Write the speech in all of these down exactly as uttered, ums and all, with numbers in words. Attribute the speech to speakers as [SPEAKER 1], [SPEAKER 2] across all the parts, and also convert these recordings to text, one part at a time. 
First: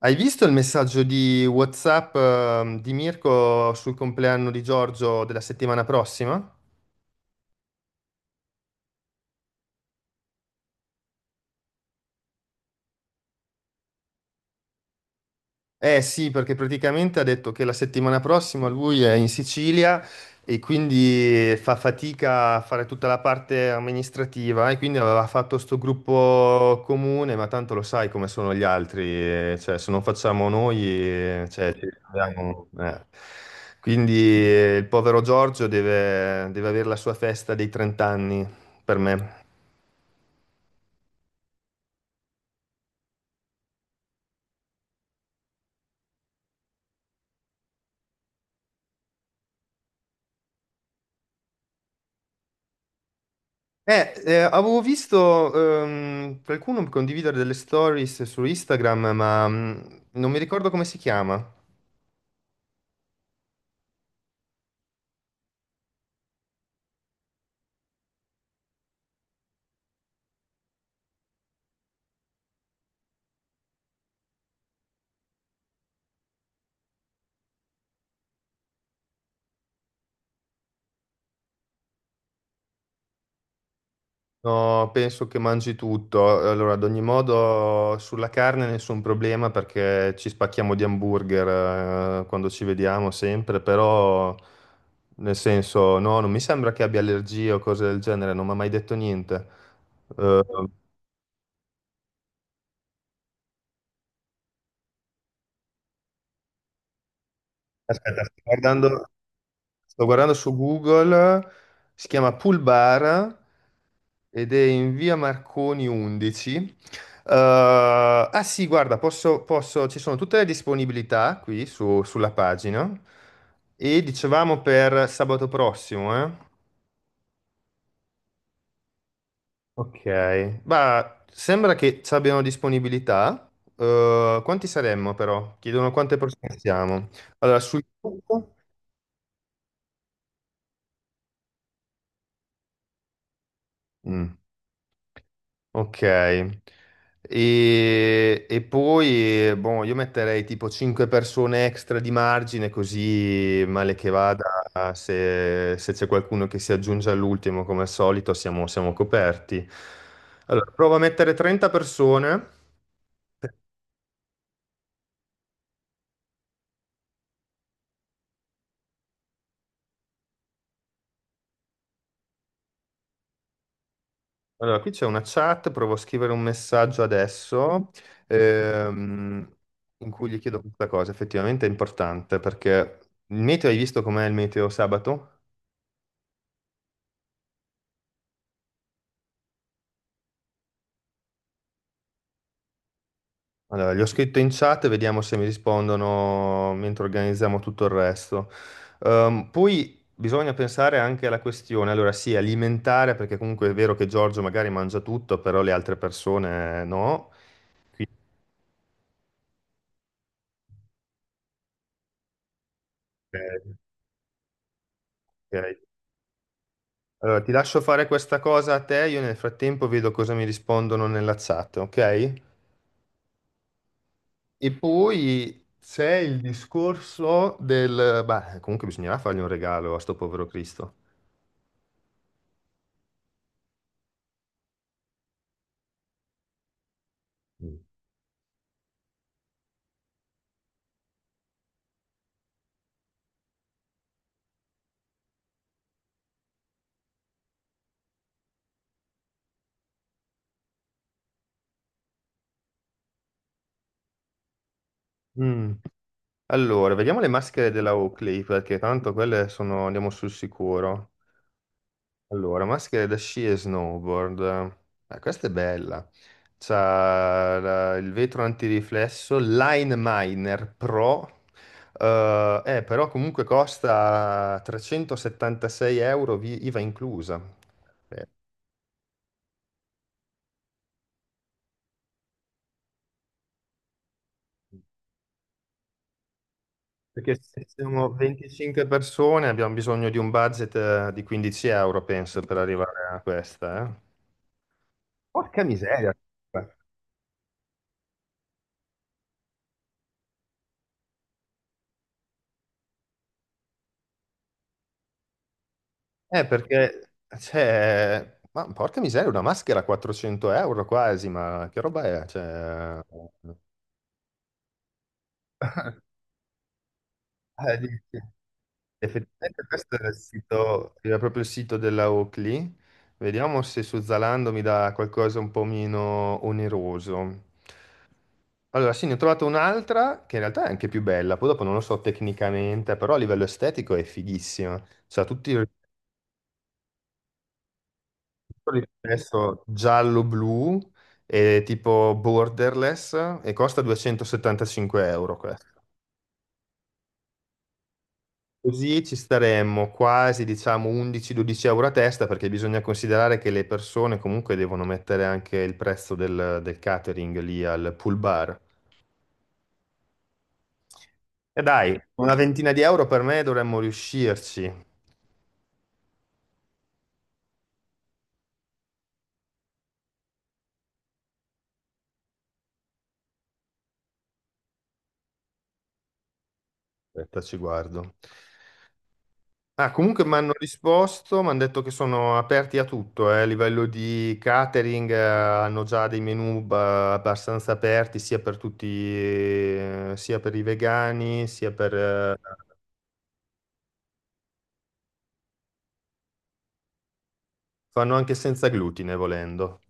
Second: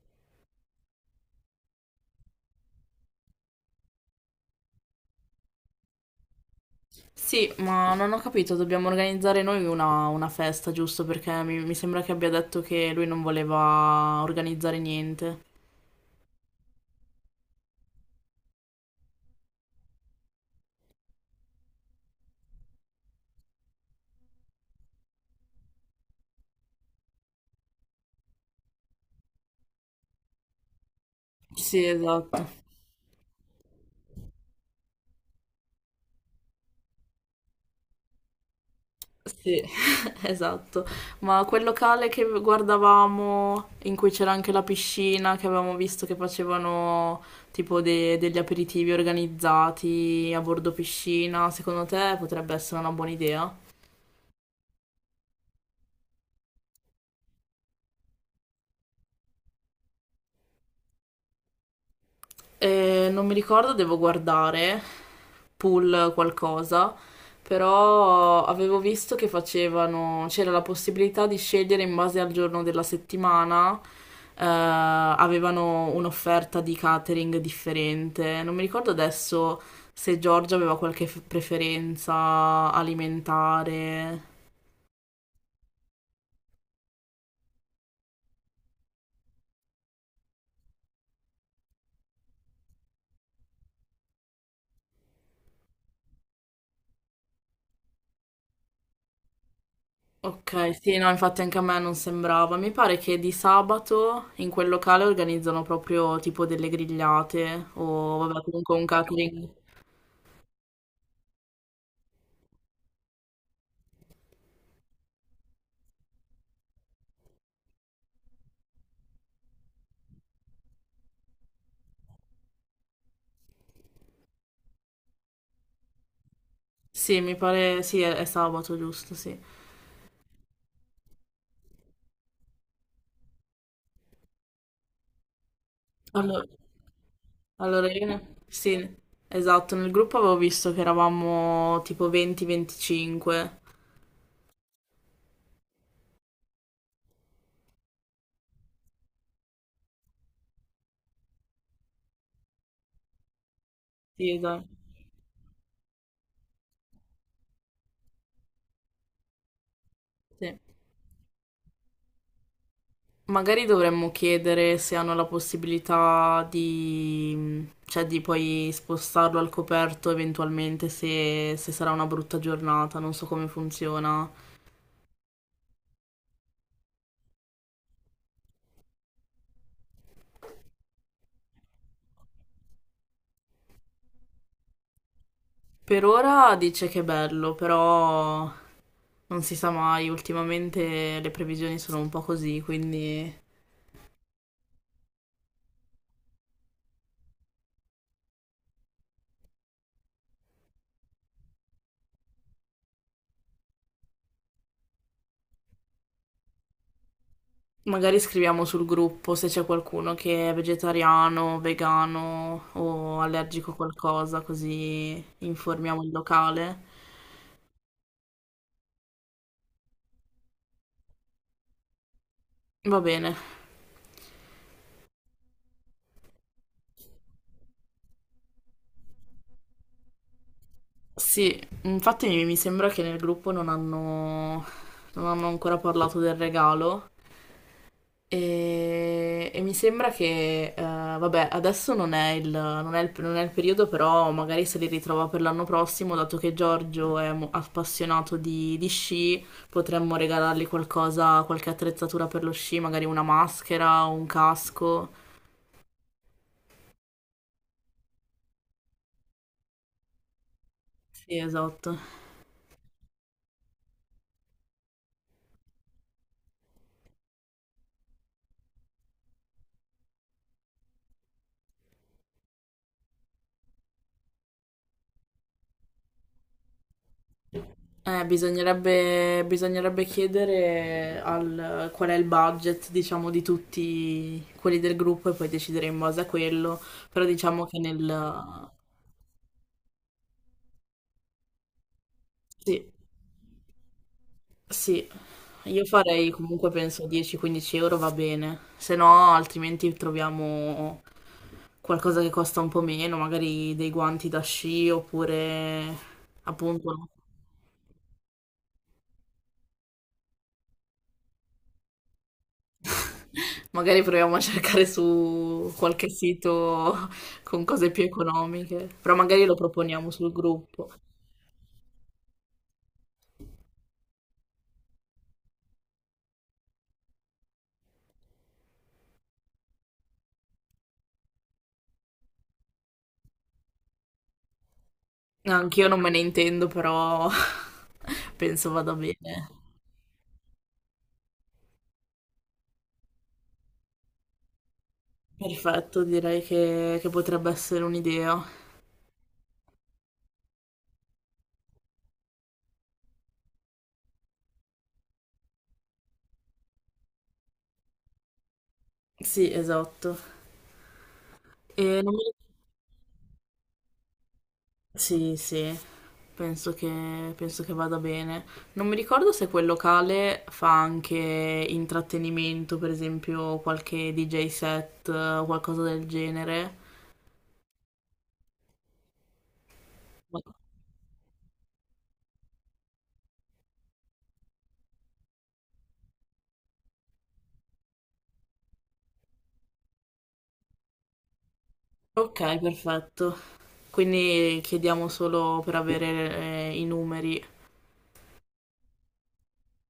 [SPEAKER 1] Hai visto il messaggio di WhatsApp, ehm, di Mirko sul compleanno di Giorgio della settimana prossima?
[SPEAKER 2] Sì, ma non ho capito, dobbiamo organizzare noi una, una festa, giusto? Perché mi, mi sembra che abbia detto che lui non voleva organizzare niente.
[SPEAKER 1] Eh sì, perché praticamente ha detto che la settimana prossima lui è in Sicilia e quindi fa fatica a fare tutta la parte amministrativa e quindi aveva fatto sto gruppo comune, ma tanto lo sai come sono gli altri, eh, cioè se non facciamo noi, eh, cioè,
[SPEAKER 2] Sì,
[SPEAKER 1] ci
[SPEAKER 2] esatto.
[SPEAKER 1] abbiamo- eh. Quindi eh, il povero Giorgio deve, deve avere la sua festa dei trenta anni per me.
[SPEAKER 2] Sì, esatto. Ma quel locale che guardavamo, in cui c'era anche la piscina, che avevamo visto che facevano tipo de- degli aperitivi organizzati a bordo piscina, secondo te potrebbe essere una buona idea?
[SPEAKER 1] Eh, eh, avevo visto ehm, qualcuno condividere delle stories su Instagram, ma mh, non mi ricordo come si chiama.
[SPEAKER 2] Eh, non mi ricordo, devo guardare. Pool qualcosa, però avevo visto che facevano, c'era la possibilità di scegliere in base al giorno della settimana, eh, avevano un'offerta di catering differente. Non mi ricordo adesso se Giorgia aveva qualche f- preferenza alimentare.
[SPEAKER 1] No, penso che mangi tutto. Allora, ad ogni modo, sulla carne nessun problema perché ci spacchiamo di hamburger eh, quando ci vediamo sempre, però nel senso, no, non mi sembra che abbia allergie o cose del genere, non mi ha mai detto niente. Eh,
[SPEAKER 2] Ok, sì, no, infatti anche a me non sembrava. Mi pare che di sabato in quel locale organizzano proprio tipo delle grigliate
[SPEAKER 1] aspetta,
[SPEAKER 2] o
[SPEAKER 1] sto
[SPEAKER 2] vabbè, comunque un
[SPEAKER 1] guardando,
[SPEAKER 2] catering.
[SPEAKER 1] sto guardando su Google. Si chiama Pool Bar. Ed è in via Marconi undici. Eh, ah sì, guarda, posso, posso- ci sono tutte le disponibilità qui su- sulla pagina. E dicevamo per sabato prossimo, eh?
[SPEAKER 2] Sì, mi pare, sì, è, è sabato, giusto, sì.
[SPEAKER 1] Ok. Ma sembra che ci abbiano disponibilità. Eh, quanti saremmo però? Chiedono quante
[SPEAKER 2] Allora,
[SPEAKER 1] persone siamo. Allora, sui.
[SPEAKER 2] allora io ne- sì, esatto, nel gruppo avevo visto che eravamo tipo venti a venticinque.
[SPEAKER 1] Mm. Ok, e, e poi boh, io metterei tipo cinque persone extra di margine, così male che
[SPEAKER 2] Sì,
[SPEAKER 1] vada,
[SPEAKER 2] esatto.
[SPEAKER 1] se, se c'è qualcuno che si aggiunge all'ultimo, come al solito, siamo, siamo coperti.
[SPEAKER 2] Sì.
[SPEAKER 1] Allora, provo a mettere trenta persone.
[SPEAKER 2] Magari dovremmo chiedere se hanno la possibilità di, cioè, di poi spostarlo al coperto eventualmente se, se sarà una brutta giornata, non so come funziona.
[SPEAKER 1] Allora, qui c'è una chat, provo a scrivere un messaggio adesso, ehm, in cui gli chiedo questa cosa, effettivamente è importante, perché il meteo, hai visto com'è il meteo sabato?
[SPEAKER 2] Per ora dice che è bello, però non si sa mai, ultimamente le previsioni sono un po' così, quindi...
[SPEAKER 1] Allora, gli ho scritto in chat, e vediamo se mi rispondono mentre organizziamo tutto il resto. Ehm, poi bisogna pensare anche alla questione, allora sì, alimentare, perché comunque è vero che Giorgio magari mangia tutto, però le altre persone no. Quindi,
[SPEAKER 2] Magari scriviamo sul gruppo se c'è qualcuno che è vegetariano, vegano o allergico a
[SPEAKER 1] eh,
[SPEAKER 2] qualcosa, così
[SPEAKER 1] ok.
[SPEAKER 2] informiamo il locale.
[SPEAKER 1] Allora, ti lascio fare questa cosa a te, io nel frattempo vedo cosa mi rispondono nella chat, ok?
[SPEAKER 2] Va bene.
[SPEAKER 1] E poi c'è il discorso del. Beh, comunque bisognerà fargli un regalo a sto povero Cristo.
[SPEAKER 2] Sì, infatti mi mi sembra che nel gruppo non hanno, non hanno ancora parlato del regalo.
[SPEAKER 1] Mm.
[SPEAKER 2] E, e mi sembra che, eh, vabbè, adesso non è il, non è il- non è il periodo, però magari se li ritrova per l'anno prossimo, dato che Giorgio è mo- appassionato di, di sci, potremmo regalargli qualcosa, qualche attrezzatura per lo sci, magari una maschera o un casco.
[SPEAKER 1] Mm. Allora, vediamo le maschere della Oakley, perché tanto quelle sono, andiamo sul sicuro.
[SPEAKER 2] Sì, esatto.
[SPEAKER 1] Allora, maschere da sci e snowboard. Eh, questa è bella. C'ha la- il vetro antiriflesso, Line Miner Pro. Eh, eh, però comunque costa trecentosettantasei euro, vi- IVA inclusa.
[SPEAKER 2] Eh,
[SPEAKER 1] Eh,
[SPEAKER 2] bisognerebbe, bisognerebbe chiedere al, qual è il budget, diciamo, di tutti quelli del gruppo e poi decidere in base a quello, però
[SPEAKER 1] Perché se
[SPEAKER 2] diciamo che
[SPEAKER 1] siamo
[SPEAKER 2] nel...
[SPEAKER 1] venticinque persone abbiamo bisogno di un budget eh, di quindici euro, penso, per
[SPEAKER 2] Sì,
[SPEAKER 1] arrivare a questa, eh.
[SPEAKER 2] sì,
[SPEAKER 1] Porca
[SPEAKER 2] io
[SPEAKER 1] miseria.
[SPEAKER 2] farei comunque penso dieci-quindici euro va bene, se no altrimenti troviamo qualcosa che costa un po' meno, magari dei guanti da sci oppure
[SPEAKER 1] Eh,
[SPEAKER 2] appunto no.
[SPEAKER 1] perché, cioè, ma porca miseria, una maschera a quattrocento euro quasi, ma che roba è? Cioè.
[SPEAKER 2] Magari proviamo a cercare su qualche sito con
[SPEAKER 1] Eh,
[SPEAKER 2] cose più
[SPEAKER 1] dici.
[SPEAKER 2] economiche, però magari lo
[SPEAKER 1] Effettivamente questo era
[SPEAKER 2] proponiamo
[SPEAKER 1] il
[SPEAKER 2] sul gruppo.
[SPEAKER 1] sito, era proprio il sito della Oakley. Vediamo se su Zalando mi dà qualcosa un po' meno oneroso. Allora, sì, ne ho trovato un'altra che in realtà è anche più bella, poi dopo non lo so tecnicamente, però a livello estetico è fighissima. C'ha tutti.
[SPEAKER 2] Anch'io non me ne intendo, però penso vada bene.
[SPEAKER 1] Adesso giallo-blu è tipo borderless e costa duecentosettantacinque euro questo.
[SPEAKER 2] Perfetto, direi che, che potrebbe essere un'idea.
[SPEAKER 1] Così ci staremmo quasi, diciamo, undici-dodici euro a testa perché bisogna considerare che le persone comunque devono mettere anche il prezzo del, del catering lì al pool bar.
[SPEAKER 2] Sì, esatto.
[SPEAKER 1] E
[SPEAKER 2] E
[SPEAKER 1] dai,
[SPEAKER 2] non mi
[SPEAKER 1] una ventina di euro per me dovremmo riuscirci. Aspetta,
[SPEAKER 2] Sì, sì, penso che, penso che vada bene. Non mi ricordo se quel locale fa anche intrattenimento, per esempio qualche D J set o qualcosa del genere.
[SPEAKER 1] ci guardo. Ah, comunque mi
[SPEAKER 2] Ma-
[SPEAKER 1] hanno risposto, mi hanno detto che sono aperti a tutto, eh, a livello di catering, eh, hanno già dei menu ba- abbastanza aperti sia per tutti, eh, sia per i vegani, sia per... eh,
[SPEAKER 2] Ok, perfetto. Quindi chiediamo solo per avere, eh, i numeri.
[SPEAKER 1] fanno anche senza glutine volendo.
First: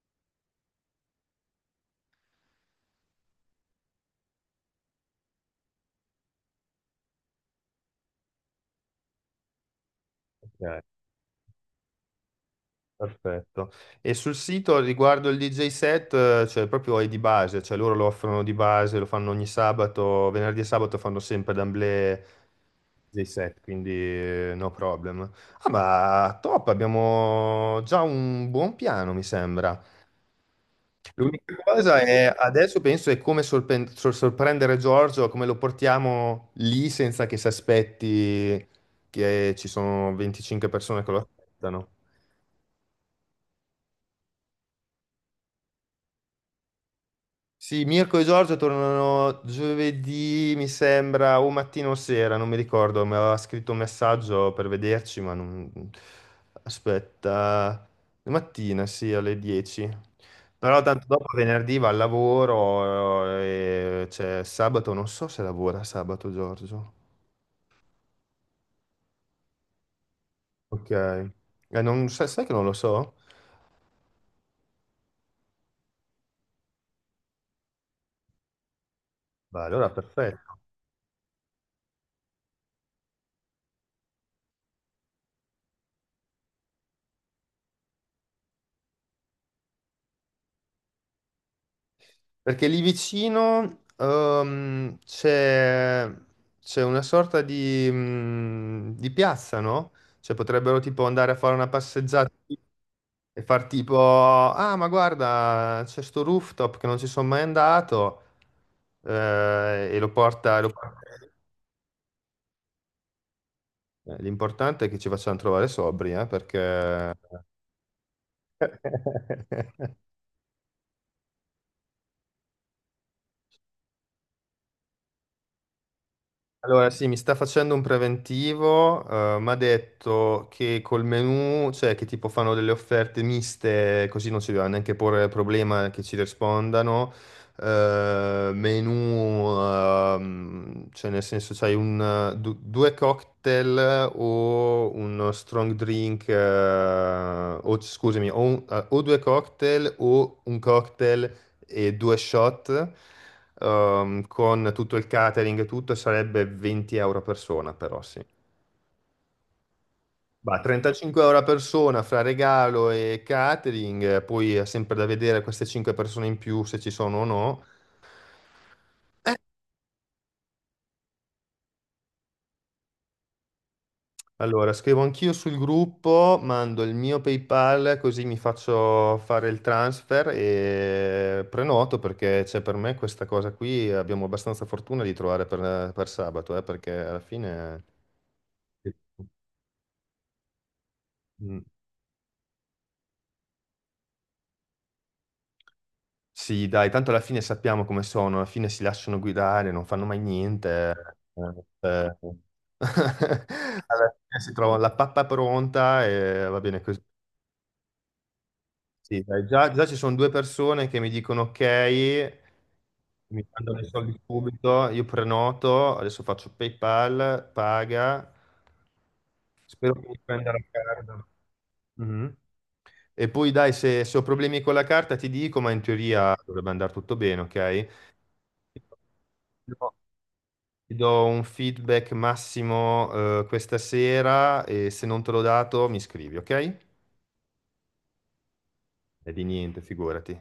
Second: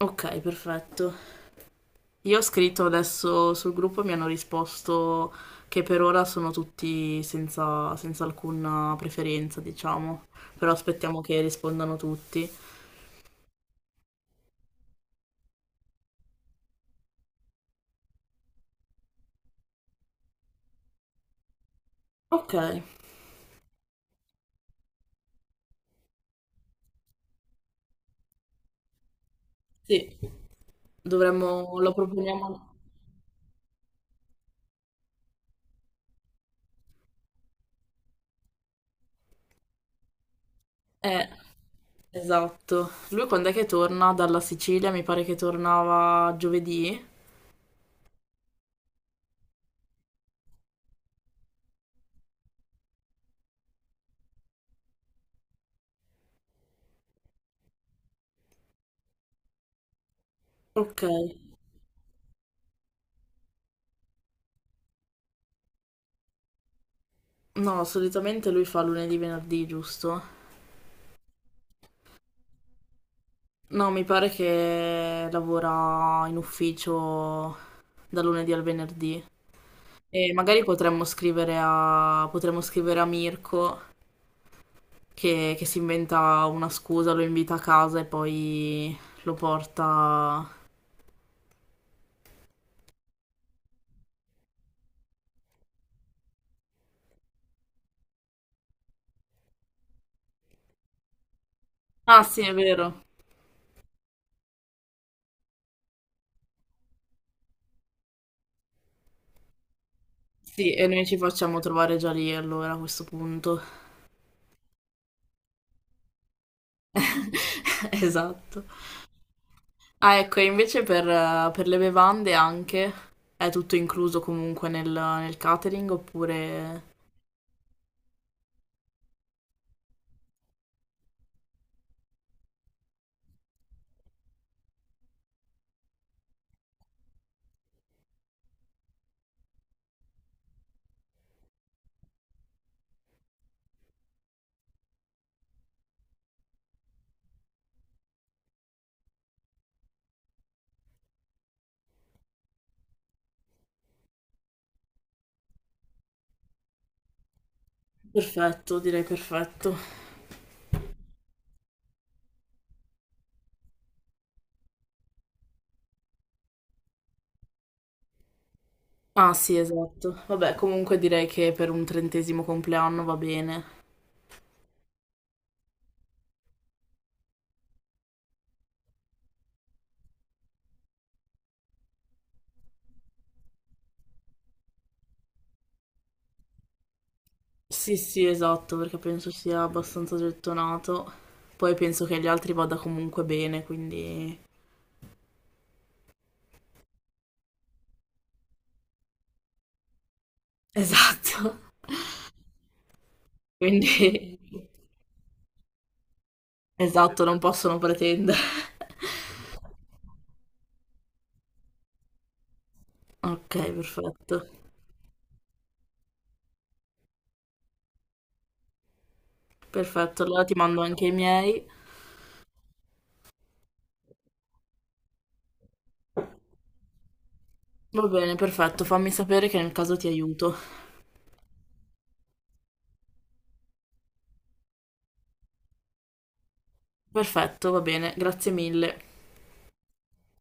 [SPEAKER 2] Ok, perfetto. Io ho scritto adesso sul gruppo e mi hanno risposto che per ora sono tutti senza, senza alcuna preferenza, diciamo. Però
[SPEAKER 1] Ok.
[SPEAKER 2] aspettiamo che rispondano tutti.
[SPEAKER 1] Perfetto. E sul sito riguardo il D J set, eh, cioè proprio è di base, cioè loro lo offrono di base, lo fanno ogni sabato, venerdì e sabato fanno sempre d'amblè
[SPEAKER 2] Ok,
[SPEAKER 1] D J set, quindi eh, no problem. Ah, ma top, abbiamo già un buon piano, mi sembra.
[SPEAKER 2] sì,
[SPEAKER 1] L'unica
[SPEAKER 2] dovremmo, lo
[SPEAKER 1] cosa è,
[SPEAKER 2] proponiamo.
[SPEAKER 1] adesso penso, è come sorpen- sor- sorprendere Giorgio, come lo portiamo lì senza che si aspetti che ci sono venticinque persone che lo
[SPEAKER 2] Eh,
[SPEAKER 1] aspettano.
[SPEAKER 2] esatto. Lui quando è che torna dalla Sicilia? Mi pare che tornava giovedì.
[SPEAKER 1] Sì, Mirko e Giorgio tornano giovedì, mi sembra, o mattina o sera, non mi ricordo, mi aveva scritto un messaggio per vederci, ma non. Aspetta, mattina, sì, alle dieci. Però tanto
[SPEAKER 2] Ok.
[SPEAKER 1] dopo venerdì va al lavoro, eh, e c'è sabato, non so se lavora sabato Giorgio.
[SPEAKER 2] No, solitamente lui fa lunedì, venerdì, giusto?
[SPEAKER 1] Ok. Eh, non- sai sai che non lo so?
[SPEAKER 2] No, mi pare che lavora in ufficio da lunedì al venerdì.
[SPEAKER 1] Beh, allora
[SPEAKER 2] E
[SPEAKER 1] perfetto.
[SPEAKER 2] magari potremmo scrivere a, potremmo scrivere a Mirko che, che si inventa una scusa, lo invita a casa e poi lo porta...
[SPEAKER 1] Perché lì vicino ehm, c'è c'è una sorta di, mm, di piazza, no? Cioè potrebbero tipo andare a fare una
[SPEAKER 2] Ah
[SPEAKER 1] passeggiata
[SPEAKER 2] sì, è vero.
[SPEAKER 1] e far tipo, ah ma guarda, c'è sto rooftop che non ci sono mai andato eh, e lo porta... lo
[SPEAKER 2] Sì, e
[SPEAKER 1] porta-
[SPEAKER 2] noi ci facciamo trovare già lì allora a questo punto.
[SPEAKER 1] Eh, L'importante è che ci facciano trovare sobri, eh, perché.
[SPEAKER 2] Esatto. Ah, ecco, e invece per, eh, per le bevande anche è tutto incluso comunque nel, nel catering oppure...
[SPEAKER 1] Allora, sì, mi sta facendo un preventivo, mi ha detto che col menù, cioè che tipo fanno delle offerte miste, così non si deve neanche porre il problema che ci rispondano. Eh, menù, ehm, cioè nel senso c'hai un, du- due cocktail o uno strong drink, eh, o scusami, o, un- eh, o due cocktail o un cocktail e due shot ehm, con tutto il catering e tutto sarebbe venti euro a persona però sì.
[SPEAKER 2] Perfetto, direi perfetto.
[SPEAKER 1] Bah, trentacinque euro a persona fra regalo e catering, eh, poi è sempre da vedere queste cinque persone in più se ci sono o no.
[SPEAKER 2] Ah, sì, esatto. Vabbè, comunque direi che per un trentesimo compleanno va bene.
[SPEAKER 1] Allora, scrivo anch'io sul gruppo, mando il mio PayPal così mi faccio fare il transfer e prenoto perché c'è per me questa cosa qui, abbiamo abbastanza fortuna di trovare per, per sabato, eh, perché alla fine.
[SPEAKER 2] Sì, sì, esatto, perché penso sia abbastanza gettonato.
[SPEAKER 1] Mm.
[SPEAKER 2] Poi penso che agli altri vada comunque bene, quindi...
[SPEAKER 1] Sì, dai, tanto alla fine sappiamo come sono, alla fine si lasciano guidare, non fanno mai niente. eh,
[SPEAKER 2] Esatto.
[SPEAKER 1] eh. Alla
[SPEAKER 2] Quindi...
[SPEAKER 1] fine si trovano la pappa pronta e va bene così.
[SPEAKER 2] Esatto, non possono pretendere.
[SPEAKER 1] Sì, dai, già, già ci sono due persone che mi dicono ok, mi
[SPEAKER 2] Ok,
[SPEAKER 1] mandano i soldi
[SPEAKER 2] perfetto.
[SPEAKER 1] subito, io prenoto, adesso faccio PayPal, paga, spero che mi
[SPEAKER 2] Perfetto, allora
[SPEAKER 1] prenda
[SPEAKER 2] ti
[SPEAKER 1] la
[SPEAKER 2] mando anche i
[SPEAKER 1] carta.
[SPEAKER 2] miei.
[SPEAKER 1] Mhm. E poi dai, se, se ho problemi con la carta ti dico, ma in teoria dovrebbe andare tutto bene, ok?
[SPEAKER 2] Va bene, perfetto, fammi sapere che nel caso ti aiuto.
[SPEAKER 1] Ti do un feedback massimo, eh, questa sera e se non te l'ho dato mi scrivi, ok?
[SPEAKER 2] Perfetto, va bene, grazie mille.
[SPEAKER 1] E di niente, figurati.